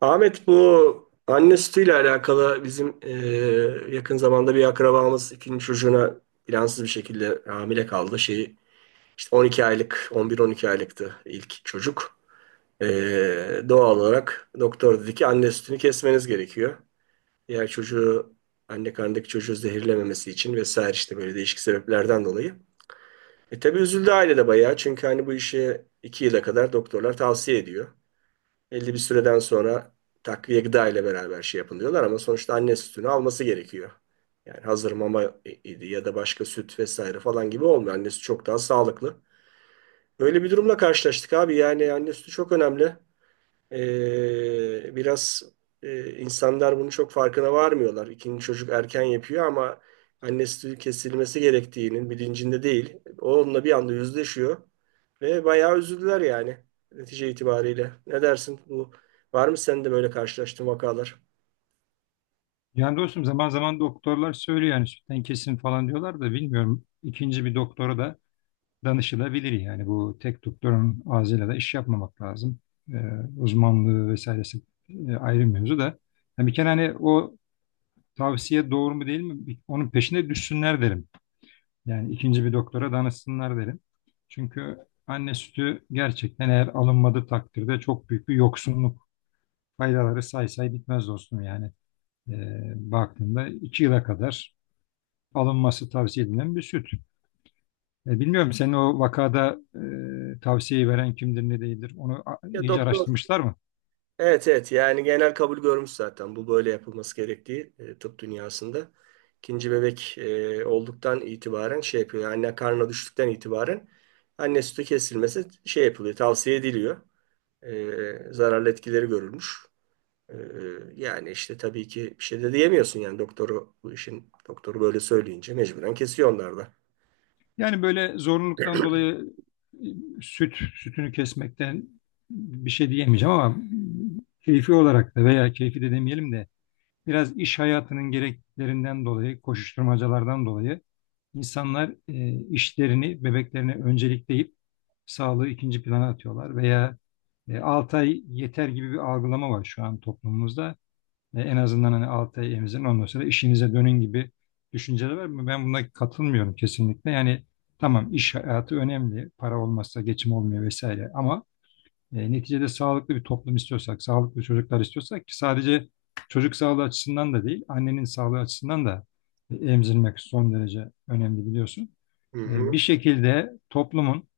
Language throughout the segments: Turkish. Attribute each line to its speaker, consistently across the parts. Speaker 1: Ahmet, bu anne sütüyle alakalı bizim yakın zamanda bir akrabamız ikinci çocuğuna plansız bir şekilde hamile kaldı. Şeyi işte 12 aylık, 11-12 aylıktı ilk çocuk. E, Doğal olarak doktor dedi ki anne sütünü kesmeniz gerekiyor. Diğer çocuğu, anne karnındaki çocuğu zehirlememesi için vesaire, işte böyle değişik sebeplerden dolayı. Tabii üzüldü aile de bayağı, çünkü hani bu işi 2 yıla kadar doktorlar tavsiye ediyor. Belli bir süreden sonra takviye gıda ile beraber şey yapın diyorlar, ama sonuçta anne sütünü alması gerekiyor. Yani hazır mama idi ya da başka süt vesaire falan gibi olmuyor. Anne sütü çok daha sağlıklı. Böyle bir durumla karşılaştık abi. Yani anne sütü çok önemli. Biraz insanlar bunu çok farkına varmıyorlar. İkinci çocuk erken yapıyor ama anne sütü kesilmesi gerektiğinin bilincinde değil. Onunla bir anda yüzleşiyor ve bayağı üzüldüler yani netice itibariyle. Ne dersin? Bu var mı sende böyle karşılaştığın vakalar?
Speaker 2: Yani dostum zaman zaman doktorlar söylüyor yani sütten kesin falan diyorlar da bilmiyorum. İkinci bir doktora da danışılabilir yani bu tek doktorun ağzıyla da iş yapmamak lazım. Ee, uzmanlığı vesairesi ayrı mevzu da. Yani bir kere hani o tavsiye doğru mu değil mi onun peşine düşsünler derim. Yani ikinci bir doktora danışsınlar derim. Çünkü anne sütü gerçekten eğer alınmadığı takdirde çok büyük bir yoksunluk, faydaları say say bitmez dostum yani. Baktığında 2 yıla kadar alınması tavsiye edilen bir süt. Bilmiyorum senin o vakada, tavsiyeyi veren kimdir ne değildir onu
Speaker 1: Ya
Speaker 2: iyice
Speaker 1: doktor
Speaker 2: araştırmışlar mı?
Speaker 1: Evet, evet, yani genel kabul görmüş zaten bu böyle yapılması gerektiği tıp dünyasında. İkinci bebek olduktan itibaren şey yapıyor. Yani anne karnına düştükten itibaren anne sütü kesilmesi şey yapılıyor, tavsiye ediliyor. Zararlı etkileri görülmüş. E, Yani işte tabii ki bir şey de diyemiyorsun, yani doktoru bu işin doktoru böyle söyleyince mecburen kesiyor onlar da.
Speaker 2: Yani böyle zorunluluktan dolayı, e, sütünü kesmekten bir şey diyemeyeceğim ama keyfi olarak da, veya keyfi de demeyelim de biraz iş hayatının gereklerinden dolayı, koşuşturmacalardan dolayı, insanlar işlerini, bebeklerini öncelikleyip sağlığı ikinci plana atıyorlar, veya 6 ay yeter gibi bir algılama var şu an toplumumuzda. En azından hani 6 ay emzirin, ondan sonra işinize dönün gibi düşünceler var. Ben buna katılmıyorum kesinlikle. Yani tamam, iş hayatı önemli, para olmazsa geçim olmuyor vesaire, ama neticede sağlıklı bir toplum istiyorsak, sağlıklı çocuklar istiyorsak, ki sadece çocuk sağlığı açısından da değil, annenin sağlığı açısından da emzirmek son derece önemli biliyorsun.
Speaker 1: Hı
Speaker 2: Bir
Speaker 1: hı.
Speaker 2: şekilde toplumun,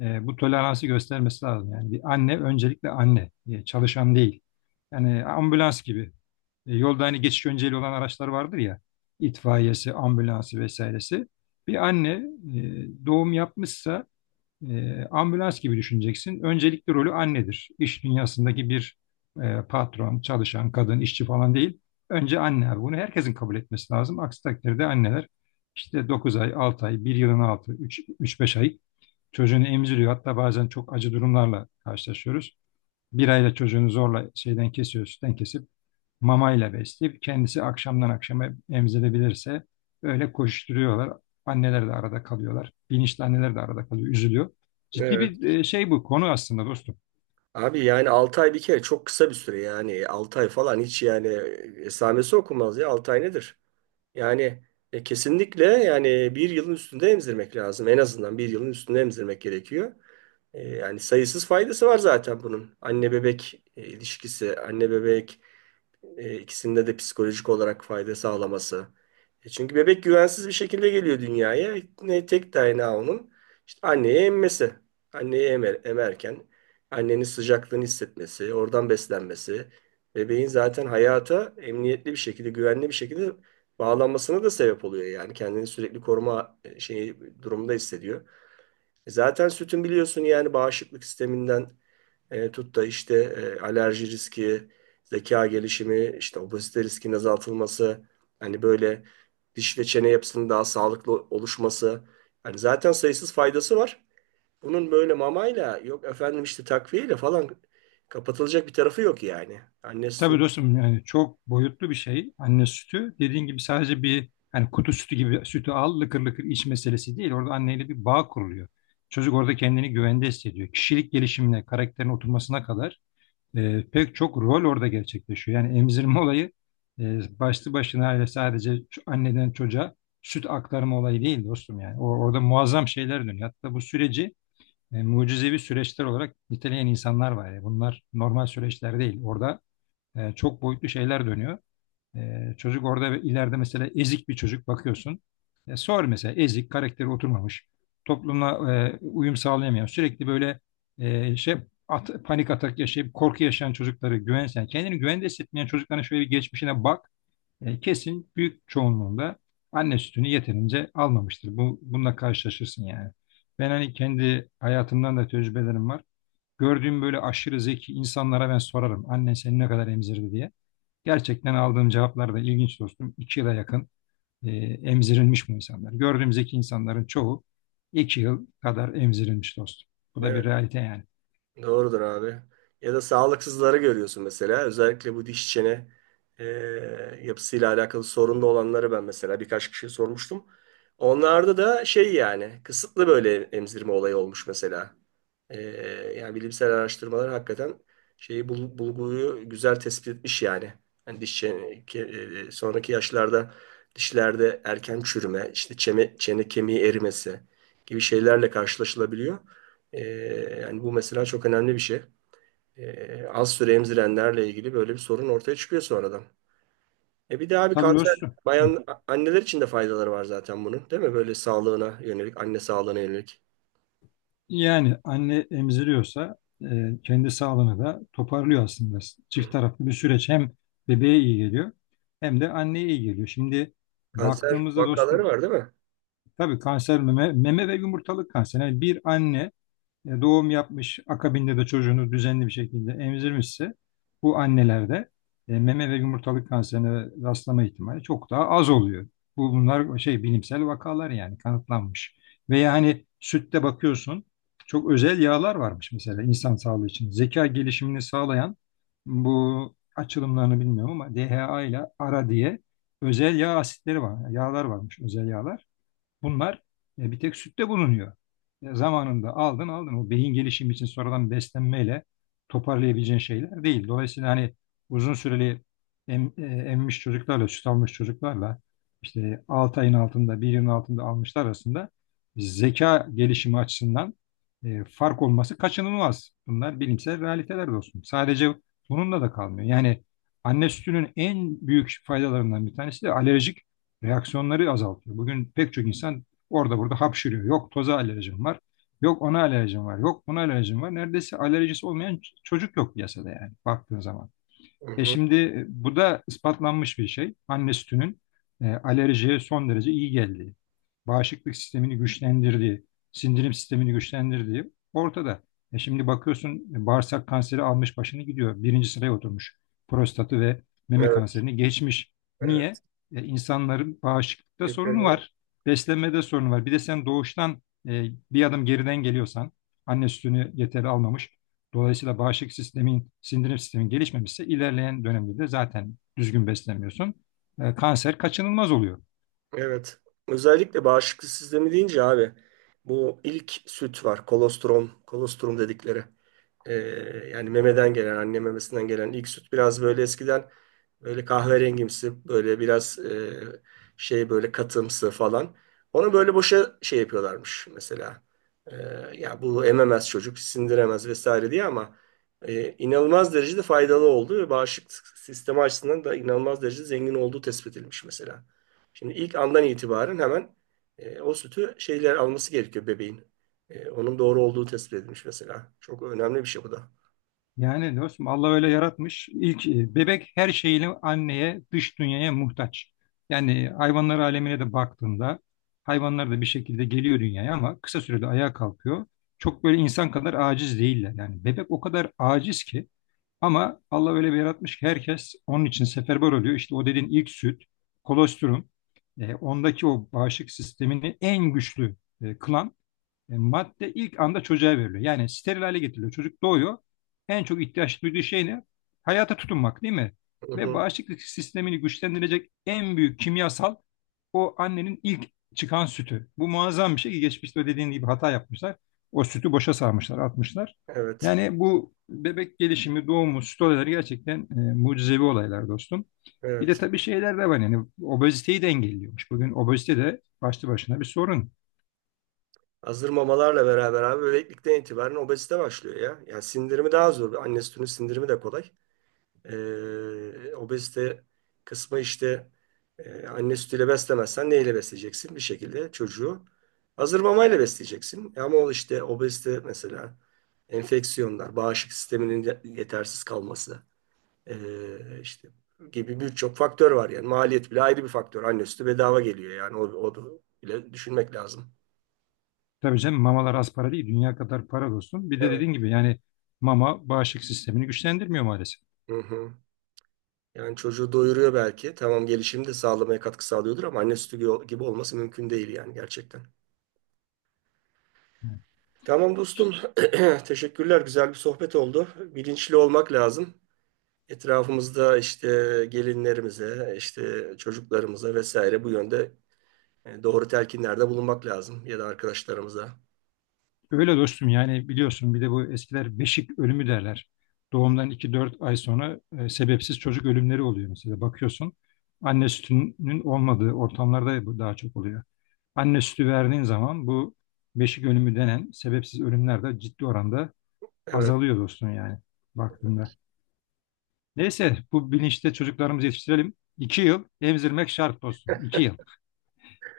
Speaker 2: bu toleransı göstermesi lazım. Yani bir anne öncelikle anne, çalışan değil. Yani ambulans gibi. Yolda hani geçiş önceliği olan araçlar vardır ya, itfaiyesi, ambulansı vesairesi. Bir anne doğum yapmışsa ambulans gibi düşüneceksin. Öncelikli rolü annedir. İş dünyasındaki bir patron, çalışan, kadın, işçi falan değil. Önce anne abi. Bunu herkesin kabul etmesi lazım. Aksi takdirde anneler işte 9 ay, 6 ay, bir yılın altı, üç beş ay çocuğunu emziriyor. Hatta bazen çok acı durumlarla karşılaşıyoruz. Bir ayla çocuğunu zorla şeyden kesiyor, sütten kesip mamayla besleyip kendisi akşamdan akşama emzirebilirse öyle koşturuyorlar. Anneler de arada kalıyorlar. Bilinçli anneler de arada kalıyor, üzülüyor. Ciddi bir
Speaker 1: Evet.
Speaker 2: şey bu konu aslında dostum.
Speaker 1: Abi yani 6 ay bir kere çok kısa bir süre, yani 6 ay falan hiç yani esamesi okunmaz ya, 6 ay nedir? Yani kesinlikle yani bir yılın üstünde emzirmek lazım. En azından bir yılın üstünde emzirmek gerekiyor. Yani sayısız faydası var zaten bunun. Anne bebek ilişkisi, anne bebek ikisinde de psikolojik olarak fayda sağlaması. Çünkü bebek güvensiz bir şekilde geliyor dünyaya. Ne tek dayanağı onun işte anneye emmesi. Anneyi emer, emerken annenin sıcaklığını hissetmesi, oradan beslenmesi, bebeğin zaten hayata emniyetli bir şekilde, güvenli bir şekilde bağlanmasına da sebep oluyor yani. Kendini sürekli koruma şeyi durumda hissediyor. Zaten sütün biliyorsun yani bağışıklık sisteminden tut da işte alerji riski, zeka gelişimi, işte obezite riskinin azaltılması, hani böyle diş ve çene yapısının daha sağlıklı oluşması. Hani zaten sayısız faydası var. Bunun böyle mamayla, yok efendim işte takviyeyle falan kapatılacak bir tarafı yok yani. Anne
Speaker 2: Tabii
Speaker 1: sütü
Speaker 2: dostum, yani çok boyutlu bir şey anne sütü. Dediğin gibi sadece bir hani kutu sütü gibi sütü al lıkır lıkır iç meselesi değil. Orada anneyle bir bağ kuruluyor. Çocuk orada kendini güvende hissediyor. Kişilik gelişimine, karakterin oturmasına kadar, pek çok rol orada gerçekleşiyor. Yani emzirme olayı başlı başına öyle sadece anneden çocuğa süt aktarma olayı değil dostum yani. Orada muazzam şeyler dönüyor. Hatta bu süreci mucizevi süreçler olarak niteleyen insanlar var ya. Bunlar normal süreçler değil. Orada çok boyutlu şeyler dönüyor. Çocuk orada, ve ileride mesela ezik bir çocuk bakıyorsun. Sor mesela, ezik, karakteri oturmamış, toplumla uyum sağlayamayan, sürekli böyle şey panik atak yaşayıp korku yaşayan çocukları, güvensen, kendini güvende hissetmeyen çocukların şöyle bir geçmişine bak. Kesin büyük çoğunluğunda anne sütünü yeterince almamıştır. Bununla karşılaşırsın yani. Ben hani kendi hayatımdan da tecrübelerim var. Gördüğüm böyle aşırı zeki insanlara ben sorarım. Annen seni ne kadar emzirdi diye. Gerçekten aldığım cevaplar da ilginç dostum. 2 yıla yakın e, emzirilmiş bu insanlar. Gördüğümüzdeki insanların çoğu 2 yıl kadar emzirilmiş dostum. Bu da bir realite yani.
Speaker 1: Doğrudur abi. Ya da sağlıksızları görüyorsun mesela. Özellikle bu diş çene e, yapısıyla alakalı sorunlu olanları ben mesela birkaç kişiye sormuştum. Onlarda da şey yani kısıtlı böyle emzirme olayı olmuş mesela. Ee, Yani bilimsel araştırmalar hakikaten şeyi bulguyu güzel tespit etmiş yani. Hani diş sonraki yaşlarda dişlerde erken çürüme, işte çene, çene kemiği erimesi gibi şeylerle karşılaşılabiliyor. Ee, Yani bu mesela çok önemli bir şey. Az süre emzirenlerle ilgili böyle bir sorun ortaya çıkıyor sonradan. E bir de abi,
Speaker 2: Tabii
Speaker 1: kanser,
Speaker 2: dostum. Hı.
Speaker 1: bayan anneler için de faydaları var zaten bunun, değil mi? Böyle sağlığına yönelik, anne sağlığına yönelik.
Speaker 2: Yani anne emziriyorsa kendi sağlığını da toparlıyor aslında. Çift
Speaker 1: Hı.
Speaker 2: taraflı bir süreç, hem bebeğe iyi geliyor hem de anneye iyi geliyor. Şimdi
Speaker 1: Kanser
Speaker 2: baktığımızda
Speaker 1: vakaları
Speaker 2: dostum,
Speaker 1: var, değil mi?
Speaker 2: tabii kanser, meme ve yumurtalık kanseri. Yani bir anne doğum yapmış, akabinde de çocuğunu düzenli bir şekilde emzirmişse, bu annelerde meme ve yumurtalık kanserine rastlama ihtimali çok daha az oluyor. Bunlar bilimsel vakalar yani, kanıtlanmış. Veya hani sütte bakıyorsun, çok özel yağlar varmış mesela insan sağlığı için. Zeka gelişimini sağlayan, bu açılımlarını bilmiyorum ama DHA ile ARA diye özel yağ asitleri var. Yağlar varmış, özel yağlar. Bunlar bir tek sütte bulunuyor. Zamanında aldın aldın. O beyin gelişimi için sonradan beslenmeyle toparlayabileceğin şeyler değil. Dolayısıyla hani uzun süreli emmiş çocuklarla, süt almış çocuklarla, işte 6 ayın altında, bir yılın altında almışlar arasında zeka gelişimi açısından fark olması kaçınılmaz. Bunlar bilimsel realiteler dostum. Sadece bununla da kalmıyor. Yani anne sütünün en büyük faydalarından bir tanesi de alerjik reaksiyonları azaltıyor. Bugün pek çok insan orada burada hapşırıyor. Yok toza alerjim var. Yok ona alerjim var. Yok buna alerjim var. Neredeyse alerjisi olmayan çocuk yok piyasada yani baktığın zaman.
Speaker 1: Hı
Speaker 2: E
Speaker 1: hı.
Speaker 2: şimdi bu da ispatlanmış bir şey. Anne sütünün alerjiye son derece iyi geldiği, bağışıklık sistemini güçlendirdiği, sindirim sistemini güçlendirdiği ortada. Şimdi bakıyorsun, bağırsak kanseri almış başını gidiyor. Birinci sıraya oturmuş. Prostatı ve meme
Speaker 1: Evet,
Speaker 2: kanserini geçmiş. Niye?
Speaker 1: evet.
Speaker 2: E, insanların bağışıklıkta
Speaker 1: İşte,
Speaker 2: sorunu var. Beslenmede sorunu var. Bir de sen doğuştan e, bir adım geriden geliyorsan, anne sütünü yeterli almamış. Dolayısıyla bağışıklık sistemin, sindirim sistemin gelişmemişse ilerleyen dönemde de zaten düzgün beslenmiyorsun. Kanser kaçınılmaz oluyor.
Speaker 1: evet. Özellikle bağışıklık sistemi deyince abi bu ilk süt var. Kolostrum, kolostrum dedikleri. Ee, Yani memeden gelen, anne memesinden gelen ilk süt biraz böyle eskiden böyle kahverengimsi, böyle biraz şey böyle katımsı falan. Onu böyle boşa şey yapıyorlarmış mesela. Ee, Ya bu ememez çocuk, sindiremez vesaire diye, ama inanılmaz derecede faydalı olduğu ve bağışıklık sistemi açısından da inanılmaz derecede zengin olduğu tespit edilmiş mesela. Şimdi ilk andan itibaren hemen o sütü şeyler alması gerekiyor bebeğin. Onun doğru olduğu tespit edilmiş mesela. Çok önemli bir şey bu da.
Speaker 2: Yani dostum Allah öyle yaratmış. İlk bebek her şeyini anneye, dış dünyaya muhtaç. Yani hayvanlar alemine de baktığında, hayvanlar da bir şekilde geliyor dünyaya ama kısa sürede ayağa kalkıyor. Çok böyle insan kadar aciz değiller. Yani bebek o kadar aciz ki, ama Allah öyle bir yaratmış ki herkes onun için seferber oluyor. İşte o dediğin ilk süt, kolostrum, ondaki o bağışıklık sistemini en güçlü kılan madde ilk anda çocuğa veriliyor. Yani steril hale getiriliyor. Çocuk doğuyor. En çok ihtiyaç duyduğu şey ne? Hayata tutunmak değil mi?
Speaker 1: Hı
Speaker 2: Ve
Speaker 1: hı.
Speaker 2: bağışıklık sistemini güçlendirecek en büyük kimyasal, o annenin ilk çıkan sütü. Bu muazzam bir şey, ki geçmişte dediğin gibi hata yapmışlar. O sütü boşa sarmışlar, atmışlar.
Speaker 1: Evet,
Speaker 2: Yani bu bebek gelişimi, doğumu, süt olayları gerçekten mucizevi olaylar dostum. Bir de
Speaker 1: evet.
Speaker 2: tabii şeyler de var yani, obeziteyi de engelliyormuş. Bugün obezite de başlı başına bir sorun.
Speaker 1: Hazır mamalarla beraber abi bebeklikten itibaren obezite başlıyor ya. Yani sindirimi daha zor. Anne sütünün sindirimi de kolay. Obezite kısmı işte anne sütüyle beslemezsen neyle besleyeceksin? Bir şekilde çocuğu hazır mamayla besleyeceksin. Ama o işte obezite mesela, enfeksiyonlar, bağışıklık sisteminin yetersiz kalması işte gibi birçok faktör var yani. Maliyet bile ayrı bir faktör. Anne sütü bedava geliyor yani. O da bile düşünmek lazım.
Speaker 2: Tabii canım, mamalar az para değil. Dünya kadar para dostum. Bir de
Speaker 1: Evet.
Speaker 2: dediğin gibi yani, mama bağışıklık sistemini güçlendirmiyor maalesef.
Speaker 1: Hı hı. Yani çocuğu doyuruyor belki. Tamam, gelişimi de sağlamaya katkı sağlıyordur, ama anne sütü gibi gibi olması mümkün değil yani gerçekten.
Speaker 2: Evet.
Speaker 1: Tamam dostum. Teşekkürler. Güzel bir sohbet oldu. Bilinçli olmak lazım. Etrafımızda işte gelinlerimize, işte çocuklarımıza vesaire bu yönde doğru telkinlerde bulunmak lazım, ya da arkadaşlarımıza.
Speaker 2: Öyle dostum, yani biliyorsun, bir de bu eskiler beşik ölümü derler. Doğumdan 2-4 ay sonra sebepsiz çocuk ölümleri oluyor mesela. Bakıyorsun anne sütünün olmadığı ortamlarda bu daha çok oluyor. Anne sütü verdiğin zaman, bu beşik ölümü denen sebepsiz ölümler de ciddi oranda
Speaker 1: Evet,
Speaker 2: azalıyor dostum, yani baktığında. Neyse, bu bilinçte çocuklarımızı yetiştirelim. 2 yıl emzirmek şart dostum. 2 yıl.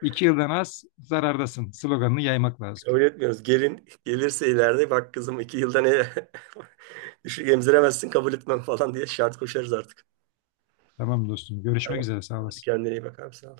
Speaker 2: 2 yıldan az zarardasın sloganını yaymak lazım.
Speaker 1: kabul etmiyoruz. Gelin gelirse ileride bak kızım, iki yılda ne düşük emziremezsin, kabul etmem falan diye şart koşarız artık.
Speaker 2: Tamam dostum. Görüşmek
Speaker 1: Tamam.
Speaker 2: üzere. Sağ
Speaker 1: Hadi
Speaker 2: olasın.
Speaker 1: kendine iyi bak abi, sağ ol.